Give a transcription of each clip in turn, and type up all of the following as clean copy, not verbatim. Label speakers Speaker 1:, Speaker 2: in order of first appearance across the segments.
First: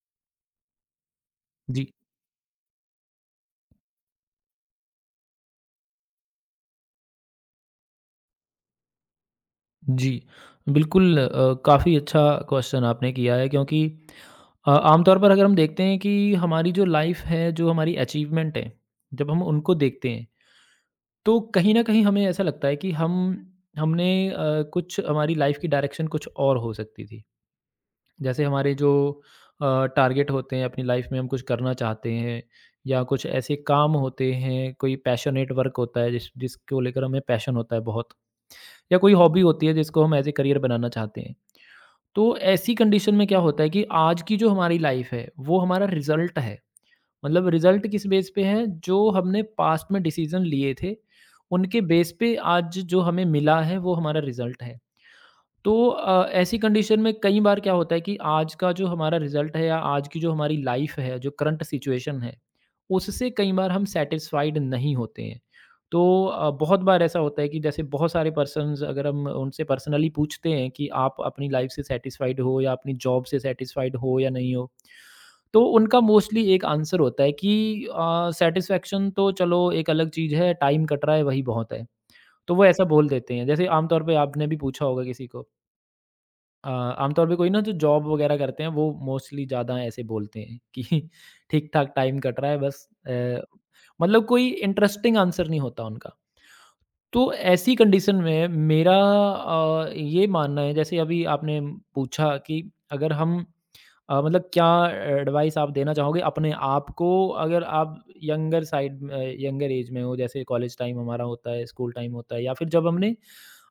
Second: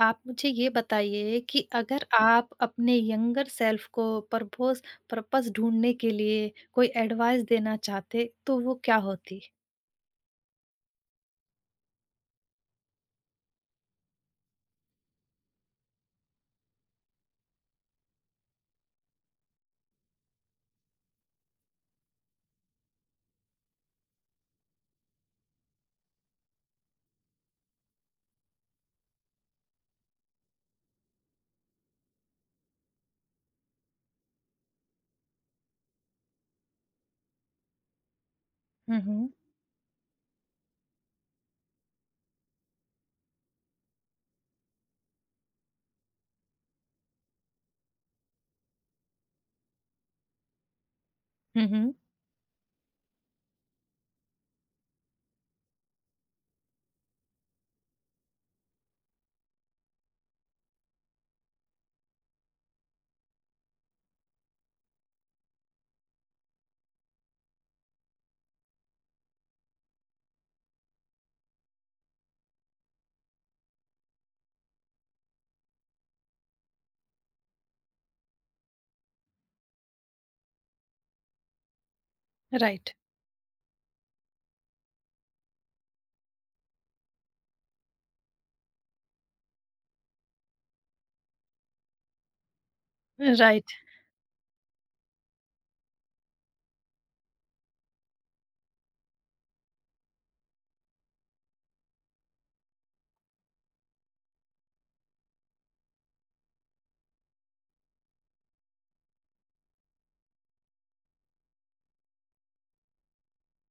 Speaker 1: आप मुझे ये बताइए कि
Speaker 2: जी,
Speaker 1: अगर आप अपने यंगर सेल्फ को पर्पस पर्पस ढूँढने के लिए कोई एडवाइस देना चाहते, तो वो क्या होती?
Speaker 2: जी। बिल्कुल काफ़ी अच्छा क्वेश्चन आपने किया है, क्योंकि आमतौर पर अगर हम देखते हैं कि हमारी जो लाइफ़ है, जो हमारी अचीवमेंट है, जब हम उनको देखते हैं, तो कहीं न कहीं हमें ऐसा लगता है कि हम हमने अ, कुछ हमारी लाइफ़ की डायरेक्शन कुछ और हो सकती थी। जैसे हमारे जो टारगेट होते हैं, अपनी लाइफ़ में हम कुछ करना चाहते हैं या कुछ ऐसे काम होते हैं, कोई पैशनेट वर्क होता है जिसको लेकर हमें पैशन होता है बहुत। या
Speaker 1: हुँ,
Speaker 2: कोई
Speaker 1: हुँ।
Speaker 2: हॉबी होती है जिसको हम एज़ ए करियर बनाना चाहते हैं। तो ऐसी कंडीशन में क्या होता है कि आज की जो हमारी लाइफ़ है, वो हमारा रिज़ल्ट है। मतलब रिज़ल्ट किस बेस पे है? जो हमने पास्ट में डिसीज़न लिए थे,
Speaker 1: हुँ,
Speaker 2: उनके
Speaker 1: हुँ।
Speaker 2: बेस पे आज जो हमें मिला है, वो हमारा रिज़ल्ट है। तो ऐसी कंडीशन में कई बार क्या होता है कि आज का जो हमारा रिजल्ट है या आज की जो हमारी लाइफ है, जो करंट सिचुएशन है, उससे कई बार हम सैटिस्फाइड नहीं होते हैं। तो बहुत बार ऐसा होता है कि जैसे बहुत सारे पर्सन्स अगर हम उनसे पर्सनली पूछते हैं कि आप अपनी लाइफ से सैटिस्फाइड हो या अपनी जॉब से सैटिस्फाइड हो या नहीं हो? तो उनका मोस्टली एक आंसर होता है कि सैटिस्फैक्शन तो चलो एक अलग चीज़ है, टाइम कट रहा है वही बहुत है। तो वो ऐसा
Speaker 1: राइट।
Speaker 2: बोल देते हैं। जैसे आम तौर पे आपने भी पूछा होगा किसी को। आमतौर पे कोई ना जो जॉब वगैरह करते हैं वो मोस्टली ज़्यादा ऐसे बोलते हैं कि ठीक-ठाक टाइम कट रहा है, बस
Speaker 1: राइट,
Speaker 2: मतलब कोई इंटरेस्टिंग आंसर नहीं होता उनका। तो ऐसी कंडीशन में मेरा ये मानना है, जैसे अभी आपने पूछा कि अगर हम मतलब क्या एडवाइस आप देना चाहोगे अपने आप को, अगर आप यंगर साइड में, यंगर एज में हो, जैसे कॉलेज टाइम हमारा होता है, स्कूल टाइम होता है, या फिर जब हमने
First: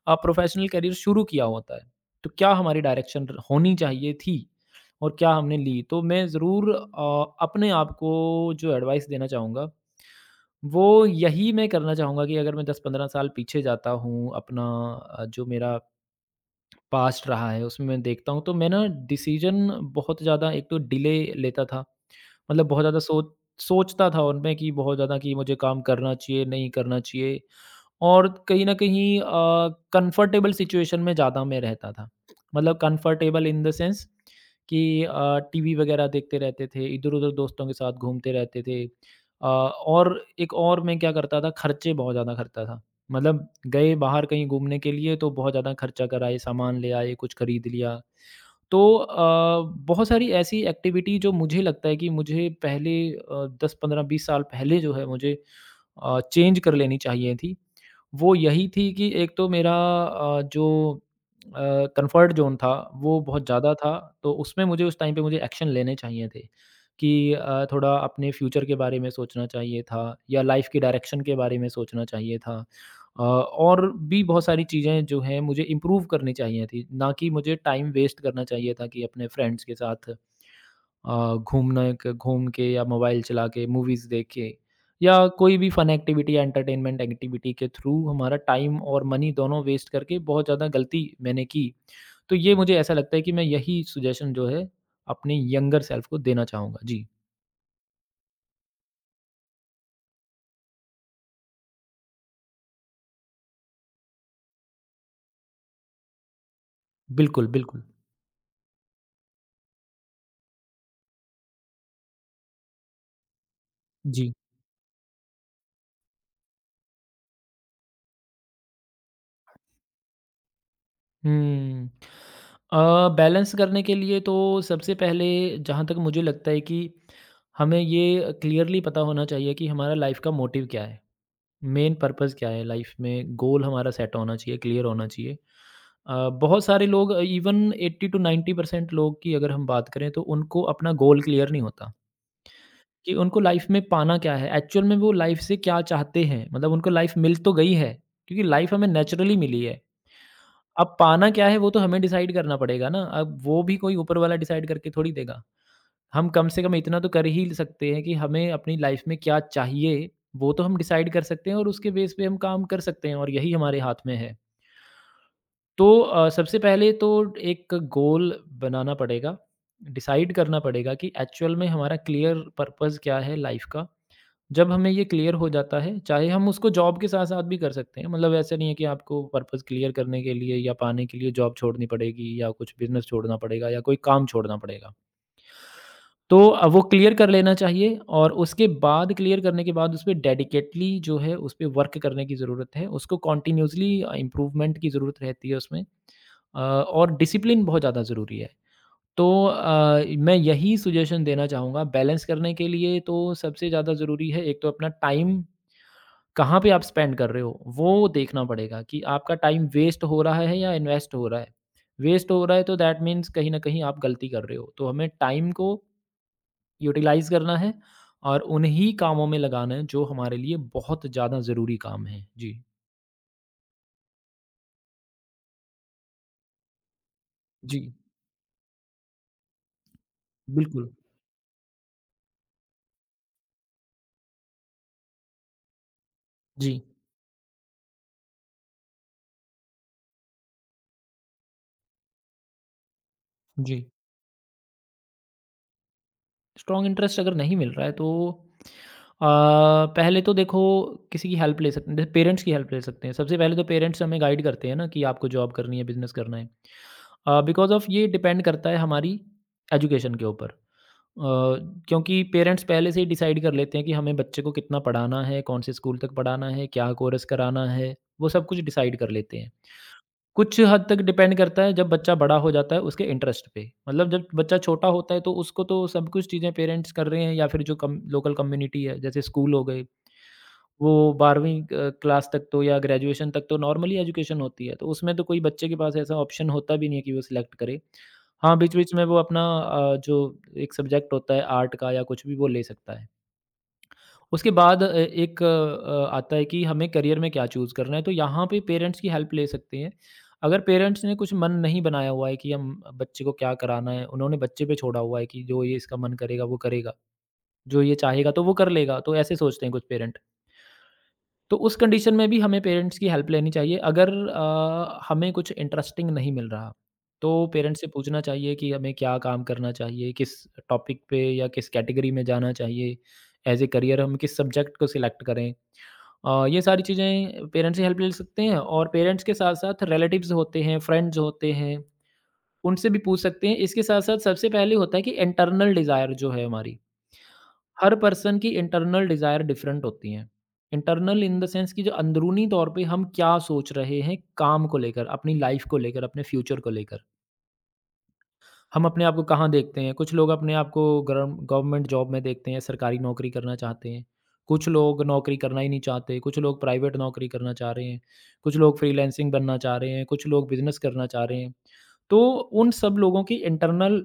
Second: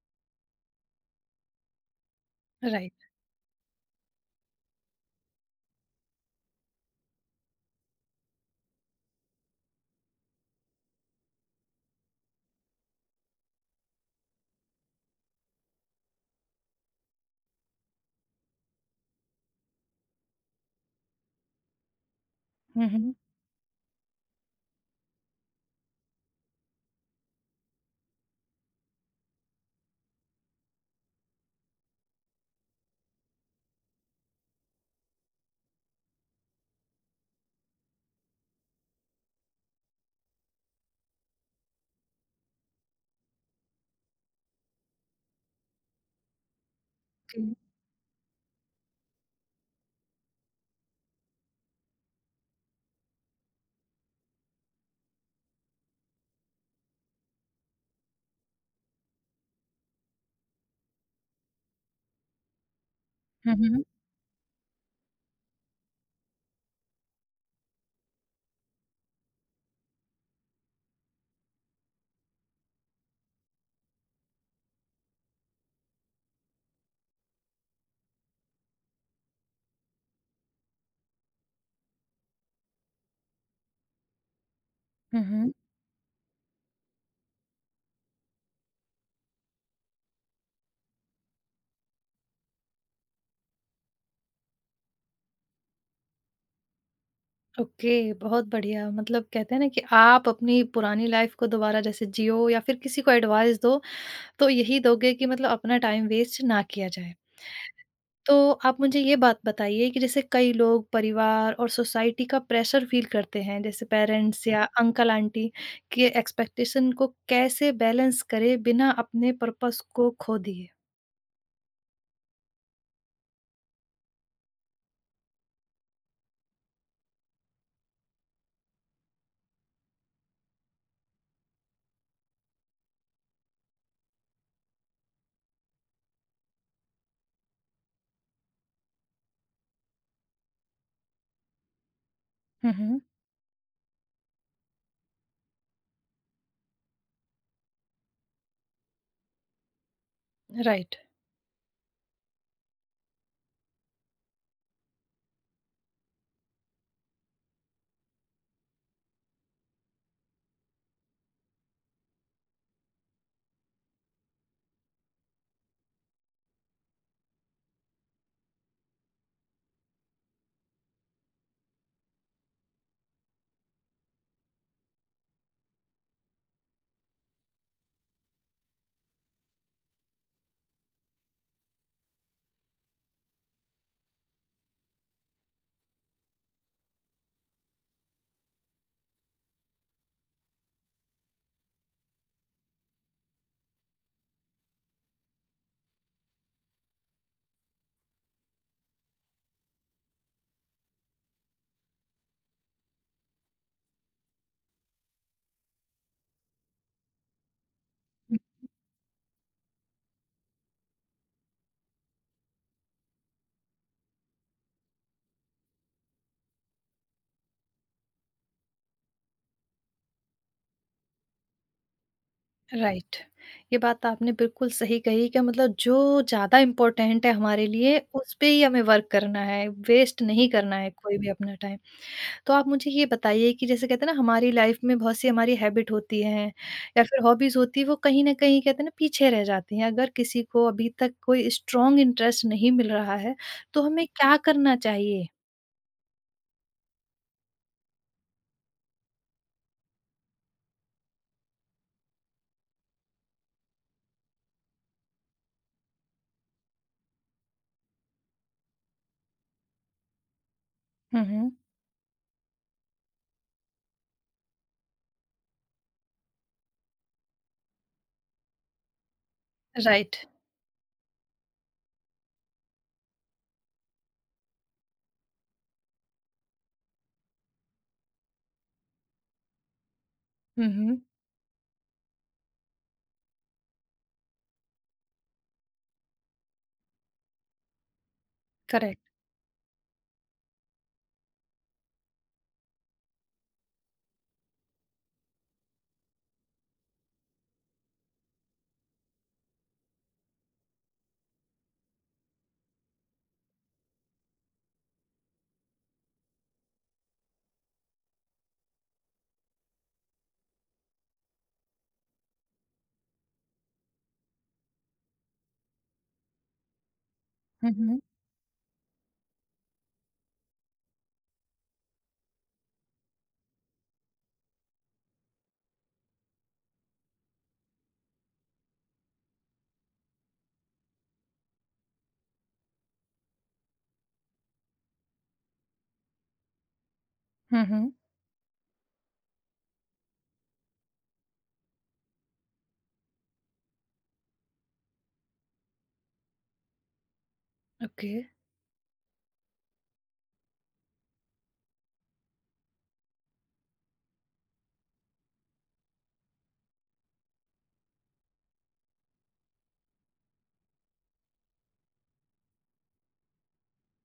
Speaker 2: प्रोफेशनल करियर शुरू किया होता है, तो क्या हमारी
Speaker 1: राइट।
Speaker 2: डायरेक्शन होनी चाहिए थी और क्या हमने ली। तो मैं ज़रूर अपने आप को जो एडवाइस देना चाहूँगा वो यही मैं करना चाहूँगा कि अगर मैं 10-15 साल पीछे जाता हूँ, अपना जो मेरा पास्ट रहा है उसमें मैं देखता हूँ, तो मैं ना डिसीजन बहुत ज़्यादा, एक तो डिले लेता था, मतलब बहुत
Speaker 1: हुँ,
Speaker 2: ज़्यादा
Speaker 1: हुँ।
Speaker 2: सोचता था उनमें कि बहुत ज़्यादा कि मुझे काम करना चाहिए नहीं करना चाहिए, और कहीं न कहीं कंफर्टेबल सिचुएशन में ज़्यादा मैं रहता था। मतलब कंफर्टेबल इन द सेंस कि टीवी वगैरह देखते रहते थे, इधर-उधर दोस्तों के साथ घूमते रहते थे। और एक और मैं क्या करता था, खर्चे बहुत ज़्यादा करता था। मतलब गए बाहर कहीं घूमने के लिए तो बहुत ज़्यादा खर्चा कराए, सामान ले आए, कुछ
Speaker 1: ओके।
Speaker 2: खरीद लिया। तो बहुत सारी ऐसी एक्टिविटी जो मुझे लगता है कि मुझे पहले 10, 15, 20 साल पहले जो है मुझे चेंज कर लेनी चाहिए थी। वो यही थी कि एक तो मेरा जो अ, कंफर्ट ज़ोन था वो बहुत
Speaker 1: हुँ,
Speaker 2: ज़्यादा
Speaker 1: हुँ।
Speaker 2: था, तो उसमें मुझे, उस टाइम पे मुझे एक्शन लेने चाहिए थे कि थोड़ा अपने फ्यूचर के बारे में सोचना चाहिए था या लाइफ़ के डायरेक्शन के बारे में सोचना चाहिए था। और भी बहुत सारी चीज़ें जो हैं मुझे इम्प्रूव करनी चाहिए थी, ना कि मुझे टाइम वेस्ट करना चाहिए था कि अपने फ्रेंड्स के साथ घूम के या मोबाइल चला के, मूवीज़ देख के,
Speaker 1: हुँ,
Speaker 2: या
Speaker 1: हुँ।
Speaker 2: कोई भी फ़न एक्टिविटी या एंटरटेनमेंट एक्टिविटी के थ्रू हमारा टाइम और मनी दोनों वेस्ट करके बहुत ज़्यादा गलती मैंने की। तो ये मुझे ऐसा लगता है कि मैं यही सजेशन जो है अपने यंगर सेल्फ को देना चाहूँगा। जी,
Speaker 1: ओके, बहुत बढ़िया। मतलब कहते हैं ना कि आप अपनी पुरानी लाइफ़ को दोबारा जैसे जियो या फिर किसी को एडवाइस दो, तो यही दोगे कि मतलब अपना टाइम वेस्ट ना किया जाए।
Speaker 2: बिल्कुल, बिल्कुल।
Speaker 1: तो आप मुझे ये बात बताइए कि जैसे कई लोग परिवार और सोसाइटी का प्रेशर फील करते हैं जैसे
Speaker 2: जी।
Speaker 1: पेरेंट्स या अंकल आंटी के एक्सपेक्टेशन को कैसे बैलेंस करें बिना अपने पर्पस को खो दिए।
Speaker 2: हुँ। बैलेंस करने के लिए तो सबसे पहले, जहाँ तक मुझे लगता है कि हमें ये क्लियरली पता होना चाहिए कि हमारा लाइफ़ का मोटिव क्या है। मेन पर्पस क्या है लाइफ में? गोल हमारा सेट होना चाहिए, क्लियर होना चाहिए। बहुत सारे लोग, इवन 80 टू 90% लोग की अगर हम बात करें, तो उनको अपना गोल क्लियर नहीं होता,
Speaker 1: हम्म।
Speaker 2: कि उनको लाइफ में पाना क्या है? एक्चुअल में वो लाइफ से क्या चाहते हैं? मतलब उनको लाइफ मिल तो गई है, क्योंकि लाइफ हमें नेचुरली मिली है। अब
Speaker 1: राइट।
Speaker 2: पाना क्या है वो तो हमें डिसाइड करना पड़ेगा ना, अब वो भी कोई ऊपर वाला डिसाइड करके थोड़ी देगा। हम कम से कम इतना तो कर ही सकते हैं कि हमें अपनी लाइफ में क्या चाहिए, वो तो हम डिसाइड कर सकते हैं और उसके बेस पे हम काम कर सकते हैं, और यही हमारे हाथ में है। तो सबसे पहले तो एक गोल बनाना पड़ेगा, डिसाइड करना पड़ेगा कि एक्चुअल में हमारा क्लियर पर्पस क्या है लाइफ का। जब हमें ये क्लियर हो जाता है, चाहे हम उसको जॉब के साथ-साथ भी कर सकते हैं, मतलब ऐसा नहीं है कि आपको पर्पस क्लियर करने के लिए या पाने के लिए जॉब छोड़नी पड़ेगी, या कुछ बिज़नेस छोड़ना पड़ेगा, या कोई काम छोड़ना पड़ेगा। तो वो क्लियर कर लेना चाहिए, और उसके बाद, क्लियर करने के बाद, उसपे डेडिकेटली जो है उसपे वर्क करने की ज़रूरत है। उसको कंटिन्यूअसली इम्प्रूवमेंट की ज़रूरत रहती है उसमें, और डिसिप्लिन बहुत ज़्यादा ज़रूरी है। तो मैं यही सजेशन देना चाहूँगा, बैलेंस करने के लिए तो सबसे ज़्यादा ज़रूरी है एक तो अपना टाइम कहाँ पे आप स्पेंड कर रहे हो, वो देखना पड़ेगा कि आपका टाइम वेस्ट हो रहा है या इन्वेस्ट हो रहा है। वेस्ट हो रहा है तो दैट मीन्स कहीं न कहीं आप गलती कर रहे हो। तो हमें टाइम को यूटिलाइज़ करना है और उन्हीं कामों में लगाना है जो हमारे लिए बहुत ज़्यादा ज़रूरी काम हैं। जी।
Speaker 1: राइट। ये बात आपने बिल्कुल सही कही कि मतलब जो ज़्यादा इम्पोर्टेंट है हमारे
Speaker 2: जी,
Speaker 1: लिए उस पे ही हमें वर्क करना है, वेस्ट नहीं करना
Speaker 2: बिल्कुल।
Speaker 1: है कोई भी अपना टाइम। तो आप मुझे ये बताइए कि जैसे कहते हैं ना हमारी लाइफ में बहुत सी हमारी हैबिट होती हैं
Speaker 2: जी,
Speaker 1: या फिर हॉबीज होती है, वो कहीं ना कहीं कहते हैं ना पीछे रह जाती हैं। अगर किसी को अभी तक कोई स्ट्रांग इंटरेस्ट नहीं मिल रहा है
Speaker 2: जी।
Speaker 1: तो हमें क्या करना चाहिए?
Speaker 2: स्ट्रॉन्ग इंटरेस्ट अगर नहीं मिल रहा है, तो अ, पहले तो देखो, किसी की हेल्प ले सकते हैं, जैसे पेरेंट्स की हेल्प ले सकते हैं। सबसे पहले तो पेरेंट्स हमें गाइड करते हैं ना, कि आपको जॉब करनी है, बिज़नेस करना है। बिकॉज़ ऑफ़ ये डिपेंड करता है हमारी एजुकेशन के ऊपर। अ,
Speaker 1: हम्म।
Speaker 2: क्योंकि पेरेंट्स पहले से ही डिसाइड कर लेते हैं कि हमें बच्चे को कितना पढ़ाना है, कौन से स्कूल तक पढ़ाना है, क्या कोर्स कराना है, वो सब कुछ डिसाइड कर लेते हैं।
Speaker 1: राइट।
Speaker 2: कुछ हद तक डिपेंड करता है, जब बच्चा बड़ा हो जाता है, उसके इंटरेस्ट पे। मतलब जब बच्चा छोटा होता है तो उसको तो सब कुछ चीज़ें पेरेंट्स कर रहे हैं, या फिर जो कम लोकल कम्युनिटी है, जैसे स्कूल हो गए,
Speaker 1: हम्म।
Speaker 2: वो 12वीं क क्लास तक तो, या ग्रेजुएशन तक तो नॉर्मली एजुकेशन होती है, तो उसमें तो कोई बच्चे के पास ऐसा ऑप्शन होता भी नहीं है कि वो सिलेक्ट करे। हाँ, बीच-बीच में
Speaker 1: करेक्ट।
Speaker 2: वो अपना, जो एक सब्जेक्ट होता है आर्ट का, या कुछ भी, वो ले सकता है। उसके बाद एक आता है कि हमें करियर में क्या चूज़ करना है, तो यहाँ पे पेरेंट्स की हेल्प ले सकते हैं। अगर पेरेंट्स ने कुछ मन नहीं बनाया हुआ है कि हम बच्चे को क्या कराना है, उन्होंने बच्चे पे छोड़ा हुआ है कि जो ये इसका मन करेगा वो करेगा, जो ये चाहेगा तो वो कर लेगा, तो ऐसे सोचते हैं कुछ पेरेंट्स। तो उस कंडीशन में भी हमें पेरेंट्स की हेल्प लेनी चाहिए, अगर हमें कुछ इंटरेस्टिंग नहीं मिल रहा, तो पेरेंट्स से
Speaker 1: हम्म।
Speaker 2: पूछना चाहिए कि हमें क्या काम करना चाहिए, किस टॉपिक पे या किस कैटेगरी में जाना चाहिए, एज ए करियर हम किस सब्जेक्ट को सिलेक्ट करें। ये सारी चीज़ें पेरेंट्स से हेल्प ले सकते हैं, और पेरेंट्स के साथ साथ रिलेटिव्स होते हैं, फ्रेंड्स होते हैं, उनसे भी पूछ सकते हैं। इसके साथ साथ सबसे पहले होता है कि इंटरनल डिज़ायर जो है हमारी,
Speaker 1: हम्म।
Speaker 2: हर पर्सन की इंटरनल डिज़ायर डिफरेंट होती हैं। इंटरनल इन द सेंस कि जो अंदरूनी तौर पे हम क्या सोच रहे हैं काम को लेकर, अपनी लाइफ़ को लेकर, अपने फ्यूचर को लेकर।
Speaker 1: ओके।
Speaker 2: हम अपने आप को कहाँ देखते हैं? कुछ लोग अपने आप को गरम गवर्नमेंट जॉब में देखते हैं, सरकारी नौकरी करना चाहते हैं। कुछ लोग नौकरी करना ही नहीं चाहते, कुछ लोग प्राइवेट नौकरी करना चाह रहे हैं, कुछ लोग फ्रीलांसिंग बनना चाह रहे हैं, कुछ लोग बिज़नेस करना चाह रहे हैं। तो उन सब लोगों की इंटरनल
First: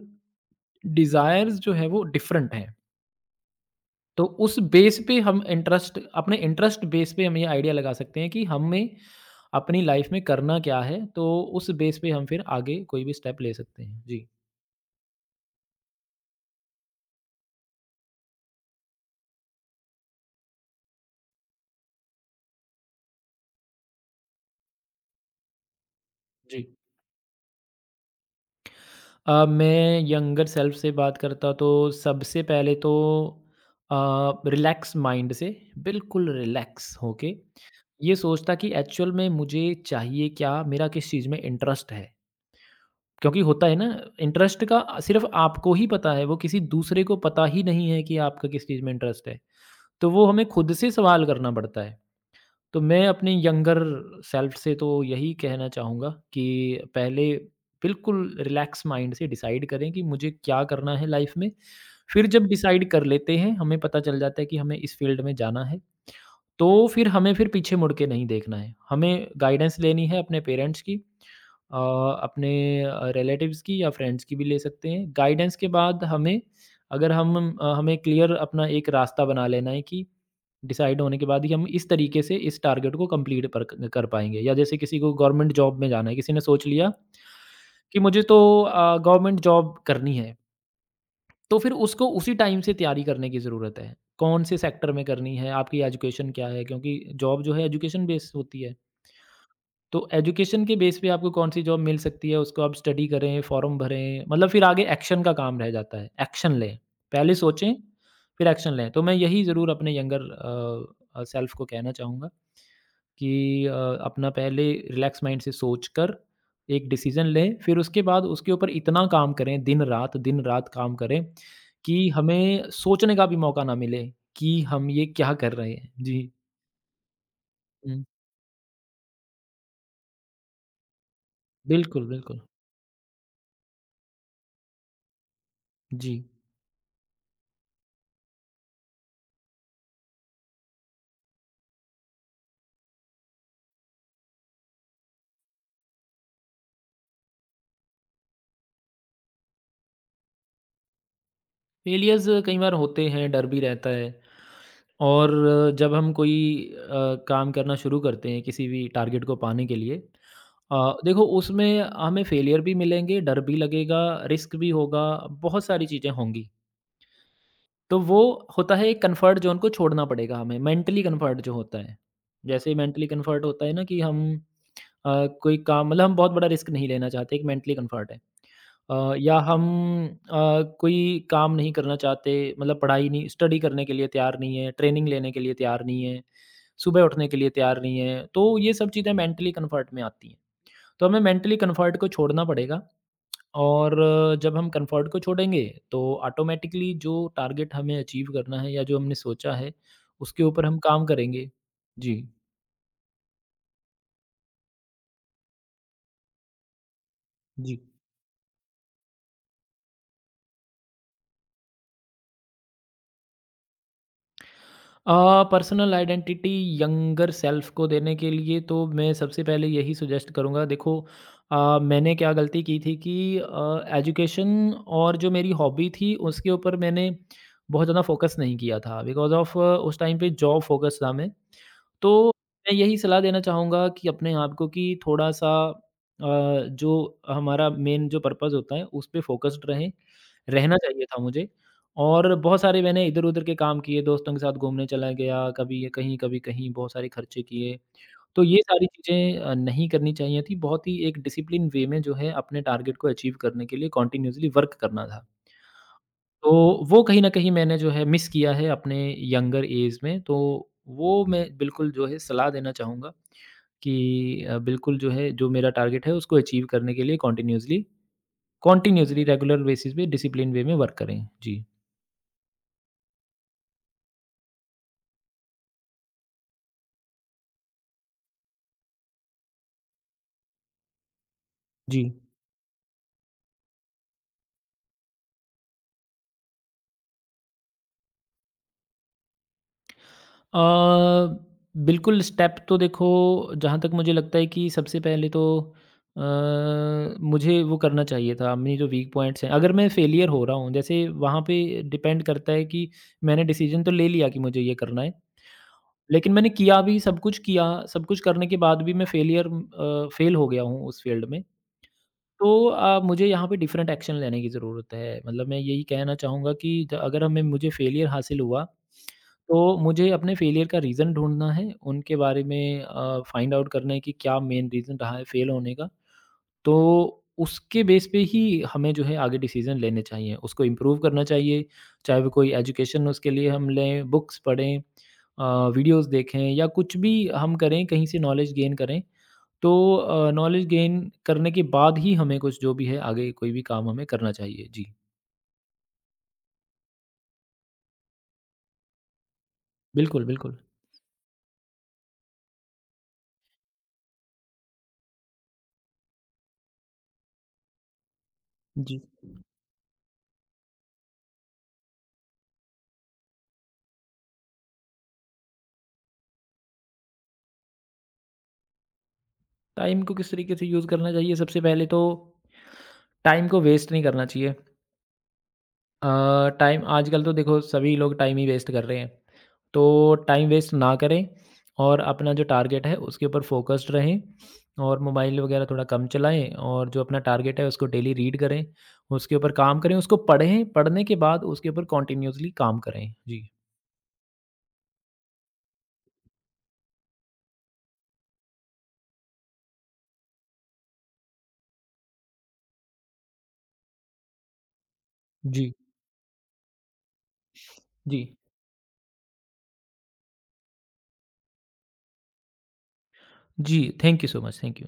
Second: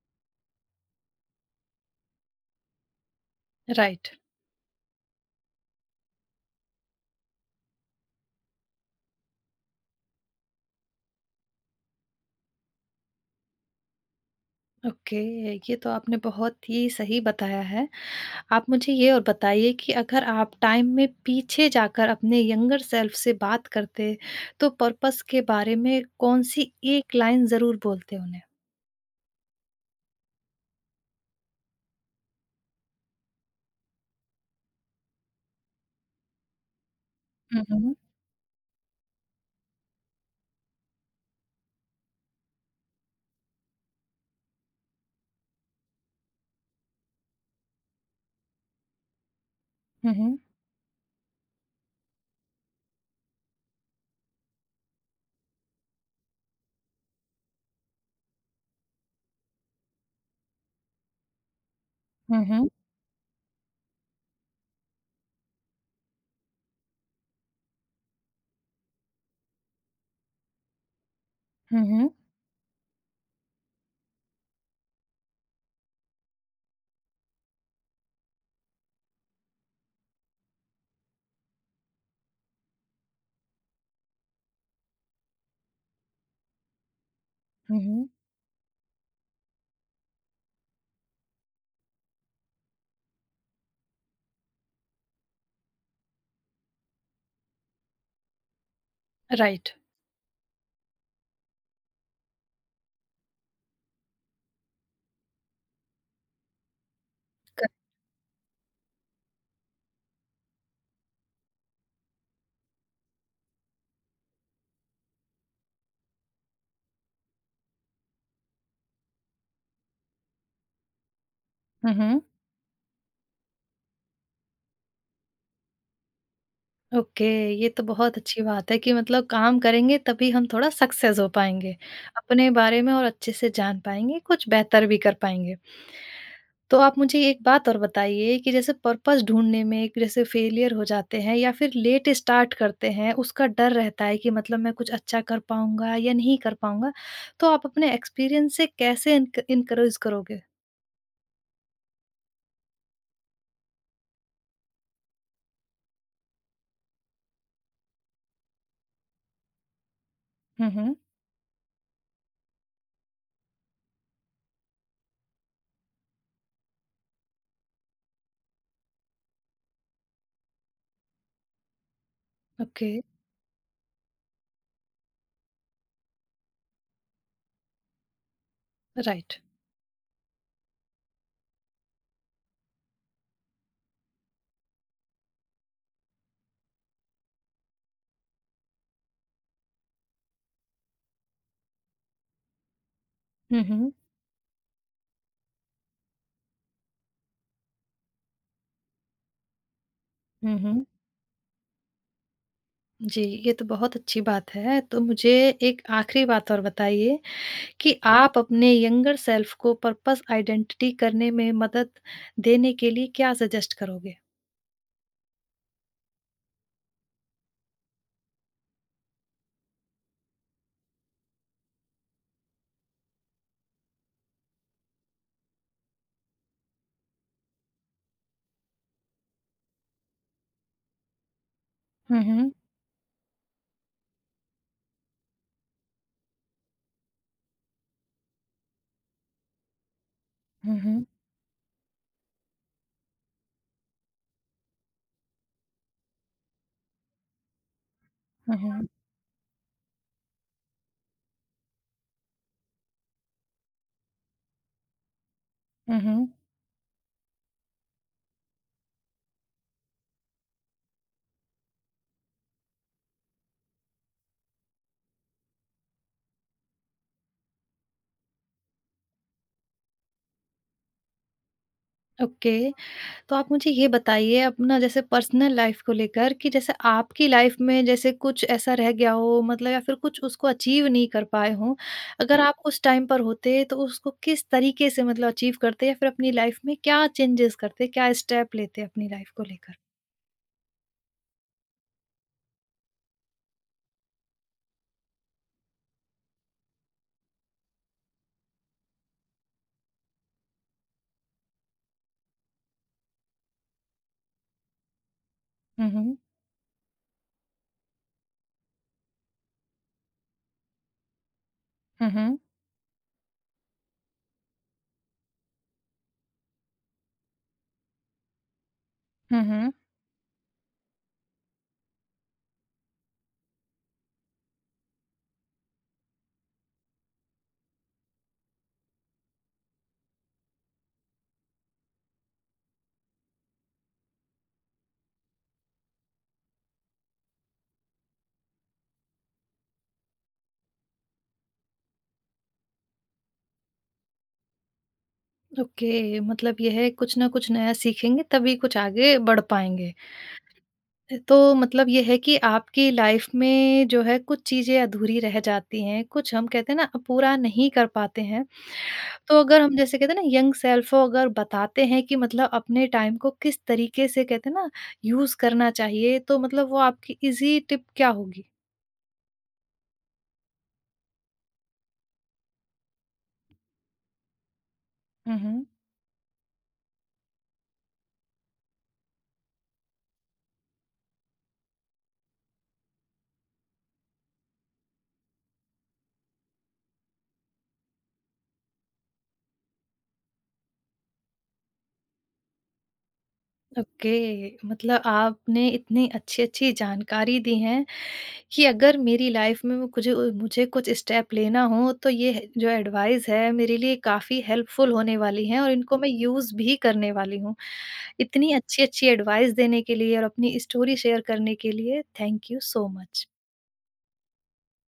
Speaker 2: डिज़ायर्स जो हैं वो डिफरेंट हैं।
Speaker 1: राइट।
Speaker 2: तो उस बेस पे हम इंटरेस्ट अपने इंटरेस्ट बेस पे हम ये आइडिया लगा सकते हैं कि हमें अपनी लाइफ में करना क्या है, तो उस बेस पे हम फिर आगे कोई भी स्टेप ले सकते हैं। जी,
Speaker 1: ओके, ये तो आपने बहुत ही सही बताया है। आप मुझे ये और बताइए कि अगर आप टाइम में पीछे जाकर अपने यंगर सेल्फ से बात करते, तो पर्पस के बारे में
Speaker 2: जी।
Speaker 1: कौन-सी एक लाइन ज़रूर बोलते उन्हें?
Speaker 2: मैं यंगर सेल्फ से बात करता, तो सबसे पहले तो अ, रिलैक्स माइंड से, बिल्कुल रिलैक्स होके
Speaker 1: हुँ, हुँ।
Speaker 2: ये सोचता कि एक्चुअल में मुझे चाहिए क्या? मेरा किस चीज़ में इंटरेस्ट है? क्योंकि होता है ना इंटरेस्ट का सिर्फ़ आपको ही पता है, वो किसी दूसरे को पता ही नहीं है कि आपका किस चीज़ में इंटरेस्ट है। तो
Speaker 1: हुँ,
Speaker 2: वो
Speaker 1: हुँ।
Speaker 2: हमें खुद से सवाल करना पड़ता है। तो मैं अपने यंगर सेल्फ से तो यही कहना चाहूँगा कि पहले बिल्कुल रिलैक्स माइंड से डिसाइड करें कि मुझे क्या करना है लाइफ़ में। फिर
Speaker 1: हुँ,
Speaker 2: जब
Speaker 1: हुँ।
Speaker 2: डिसाइड कर लेते हैं, हमें पता चल जाता है कि हमें इस फ़ील्ड में जाना है। तो फिर हमें फिर पीछे मुड़ के नहीं देखना है। हमें गाइडेंस लेनी है अपने पेरेंट्स की, अ,
Speaker 1: हुँ, हुँ।
Speaker 2: अपने रिलेटिव्स की या फ्रेंड्स की भी ले सकते हैं। गाइडेंस के बाद हमें, अगर हम, हमें क्लियर अपना एक रास्ता बना लेना है कि डिसाइड होने के बाद ही हम इस तरीके से इस टारगेट को कंप्लीट पर कर पाएँगे या जैसे किसी को गवर्नमेंट जॉब में जाना है, किसी ने सोच लिया
Speaker 1: हुँ,
Speaker 2: कि
Speaker 1: हुँ।
Speaker 2: मुझे तो गवर्नमेंट जॉब करनी है। तो फिर उसको उसी टाइम से तैयारी करने की ज़रूरत है। कौन से सेक्टर में करनी है, आपकी एजुकेशन क्या है? क्योंकि जॉब जो है एजुकेशन बेस होती है।
Speaker 1: राइट।
Speaker 2: तो एजुकेशन के बेस पे आपको कौन सी जॉब मिल सकती है, उसको आप स्टडी करें, फॉर्म भरें, मतलब फिर आगे एक्शन का काम रह जाता है। एक्शन लें, पहले सोचें, फिर एक्शन लें। तो मैं यही ज़रूर अपने यंगर सेल्फ को कहना चाहूँगा कि अ, अपना पहले रिलैक्स माइंड से सोचकर एक डिसीजन लें, फिर उसके बाद उसके ऊपर इतना काम करें दिन-रात, दिन-रात काम करें
Speaker 1: हुँ,
Speaker 2: कि
Speaker 1: हुँ।
Speaker 2: हमें सोचने का भी मौका ना मिले कि हम ये क्या कर रहे हैं। जी।
Speaker 1: ओके, ये तो
Speaker 2: हुँ,
Speaker 1: बहुत अच्छी बात है कि मतलब काम करेंगे तभी हम थोड़ा सक्सेस हो पाएँगे।
Speaker 2: बिल्कुल, बिल्कुल।
Speaker 1: अपने बारे में और अच्छे से जान पाएँगे, कुछ बेहतर भी कर पाएँगे।
Speaker 2: जी।
Speaker 1: तो आप मुझे एक बात और बताइए कि जैसे पर्पस ढूँढने में कि जैसे फेलियर हो जाते हैं या फिर लेट स्टार्ट करते हैं, उसका डर रहता है कि मतलब मैं कुछ अच्छा कर पाऊँगा या नहीं कर पाऊँगा। तो आप अपने एक्सपीरियंस से कैसे एनकरेज करोगे?
Speaker 2: फेलियर्स कई बार होते हैं, डर भी रहता है और जब हम कोई काम करना शुरू करते हैं किसी भी टारगेट को पाने के लिए,
Speaker 1: हुँ,
Speaker 2: अ,
Speaker 1: हुँ।
Speaker 2: देखो उसमें हमें फेलियर भी मिलेंगे, डर भी लगेगा, रिस्क भी होगा, बहुत सारी चीज़ें होंगी। तो वो होता है एक कम्फर्ट ज़ोन को छोड़ना पड़ेगा हमें, मेंटली कम्फर्ट जो होता है। जैसे
Speaker 1: ओके।
Speaker 2: मेंटली कम्फर्ट होता है ना कि हम अ, कोई काम मतलब हम बहुत बड़ा रिस्क नहीं लेना चाहते, एक मेंटली कम्फर्ट है। या
Speaker 1: राइट।
Speaker 2: हम अ, कोई काम नहीं करना चाहते, मतलब पढ़ाई नहीं, स्टडी करने के लिए तैयार नहीं है, ट्रेनिंग लेने के लिए तैयार नहीं है, सुबह उठने के लिए तैयार नहीं है। तो ये सब चीज़ें मेंटली कम्फर्ट में आती हैं। तो हमें मेंटली कम्फर्ट को छोड़ना पड़ेगा
Speaker 1: हुँ, हुँ।
Speaker 2: और जब हम कंफर्ट को छोड़ेंगे तो ऑटोमेटिकली जो टारगेट हमें अचीव करना है या जो हमने सोचा है उसके
Speaker 1: हुँ,
Speaker 2: ऊपर हम
Speaker 1: हुँ।
Speaker 2: काम करेंगे। जी।
Speaker 1: जी, ये तो बहुत अच्छी बात है। तो मुझे एक आखिरी बात और बताइए
Speaker 2: जी।
Speaker 1: कि आप अपने यंगर सेल्फ को पर्पस आइडेंटिटी करने में मदद देने के लिए क्या सजेस्ट करोगे?
Speaker 2: पर्सनल आइडेंटिटी यंगर सेल्फ को देने के लिए तो मैं सबसे पहले यही सजेस्ट करूँगा, देखो मैंने क्या गलती की थी कि एजुकेशन और जो मेरी हॉबी थी उसके ऊपर मैंने बहुत ज़्यादा फोकस नहीं किया था बिकॉज ऑफ उस टाइम पे जॉब फोकस था मैं।
Speaker 1: हुँ,
Speaker 2: तो
Speaker 1: हुँ।
Speaker 2: मैं यही सलाह देना चाहूँगा कि अपने आप को कि थोड़ा सा जो हमारा मेन जो पर्पस होता है उस पे फोकस्ड रहें, रहना
Speaker 1: हुँ,
Speaker 2: चाहिए
Speaker 1: हुँ।
Speaker 2: था मुझे। और बहुत सारे मैंने इधर-उधर के काम किए, दोस्तों के साथ घूमने चला गया, कभी ये कहीं, कभी कहीं, बहुत सारे खर्चे किए। तो
Speaker 1: हुँ,
Speaker 2: ये सारी
Speaker 1: हुँ।
Speaker 2: चीज़ें नहीं करनी चाहिए थी, बहुत ही एक डिसिप्लिन वे में जो है अपने टारगेट को अचीव करने के लिए कंटीन्यूअसली वर्क करना था।
Speaker 1: हुँ, हुँ।
Speaker 2: तो वो कहीं न कहीं मैंने जो है मिस किया है अपने यंगर ऐज में, तो वो मैं बिल्कुल जो है सलाह देना चाहूँगा कि बिल्कुल जो है जो मेरा टारगेट है उसको अचीव करने के लिए कंटीन्यूअसली कंटीन्यूअसली रेगुलर बेसिस पे डिसिप्लिन वे में वर्क करें। जी।
Speaker 1: ओके, तो आप मुझे ये बताइए अपना जैसे पर्सनल लाइफ़ को लेकर कि जैसे आपकी लाइफ़ में जैसे कुछ ऐसा रह गया हो मतलब या फिर कुछ उसको अचीव नहीं कर पाए हों,
Speaker 2: जी।
Speaker 1: अगर आप उस टाइम पर होते तो उसको किस तरीके से मतलब अचीव करते या फिर अपनी लाइफ़ में क्या चेंजेस करते, क्या स्टेप लेते अपनी लाइफ़ को लेकर?
Speaker 2: अ, बिल्कुल स्टेप तो देखो जहाँ तक मुझे लगता है कि सबसे पहले तो अ, मुझे वो करना चाहिए था, मेरी जो वीक पॉइंट्स हैं अगर मैं फेलियर हो रहा हूँ जैसे वहाँ पे डिपेंड करता है कि मैंने डिसीजन तो ले लिया कि मुझे ये करना है
Speaker 1: हुँ, हुँ।
Speaker 2: लेकिन मैंने किया भी, सब कुछ किया, सब कुछ करने के बाद भी मैं फेल हो गया हूँ उस फील्ड में।
Speaker 1: हुँ, हुँ।
Speaker 2: तो मुझे यहाँ पे डिफरेंट एक्शन लेने की ज़रूरत है। मतलब मैं यही कहना चाहूँगा कि ज अगर हमें मुझे फेलियर हासिल हुआ,
Speaker 1: हुँ, हुँ।
Speaker 2: तो मुझे अपने फेलियर का रीज़न ढूँढना है, उनके बारे में फाइंड आउट करना है कि क्या मेन रीज़न रहा है फेल होने का। तो उसके बेस पे ही हमें जो है आगे डिसीज़न लेने चाहिए, उसको इम्प्रूव करना चाहिए। चाहे वो कोई एजुकेशन उसके लिए हम लें, बुक्स पढ़ें, अ, वीडियोज़ देखें या कुछ भी हम करें, कहीं से नॉलेज गेन करें। तो नॉलेज गेन करने के बाद ही हमें कुछ जो भी है आगे कोई भी काम हमें करना चाहिए। जी।
Speaker 1: ओके, मतलब ये है कुछ ना कुछ नया सीखेंगे तभी कुछ आगे बढ़ पाएँगे।
Speaker 2: बिल्कुल, बिल्कुल।
Speaker 1: तो मतलब ये है कि आपकी लाइफ में जो है कुछ चीज़ें अधूरी रह जाती हैं, कुछ हम कहते हैं ना पूरा नहीं कर पाते हैं।
Speaker 2: जी।
Speaker 1: तो अगर हम जैसे कहते हैं ना यंग सेल्फ को अगर बताते हैं कि मतलब अपने टाइम को किस तरीके से कहते हैं ना यूज़ करना चाहिए, तो मतलब वो आपकी ईज़ी टिप क्या होगी?
Speaker 2: टाइम को किस तरीके से यूज़ करना चाहिए, सबसे पहले तो टाइम को वेस्ट नहीं करना चाहिए।
Speaker 1: हुँ, हुँ।
Speaker 2: अ, टाइम आजकल तो देखो सभी लोग टाइम ही वेस्ट कर रहे हैं। तो टाइम वेस्ट ना करें और अपना जो टारगेट है उसके ऊपर फ़ोकस्ड रहें और मोबाइल वगैरह थोड़ा कम चलाएँ और जो अपना टारगेट है उसको डेली रीड करें, उसके ऊपर काम करें, उसको पढ़ें, पढ़ने के बाद उसके ऊपर कंटिन्यूअसली काम करें। जी।
Speaker 1: ओके, मतलब आपने इतनी अच्छी-अच्छी जानकारी दी है कि अगर मेरी लाइफ में मुझे मुझे कुछ स्टेप लेना हो तो ये जो एडवाइस है मेरे लिए काफ़ी हेल्पफुल होने वाली है और
Speaker 2: जी।
Speaker 1: इनको मैं यूज़ भी करने वाली हूँ।
Speaker 2: जी।
Speaker 1: इतनी अच्छी-अच्छी एडवाइस देने के लिए और अपनी स्टोरी शेयर करने के लिए थैंक यू सो मच।
Speaker 2: जी, thank you so much. Thank you.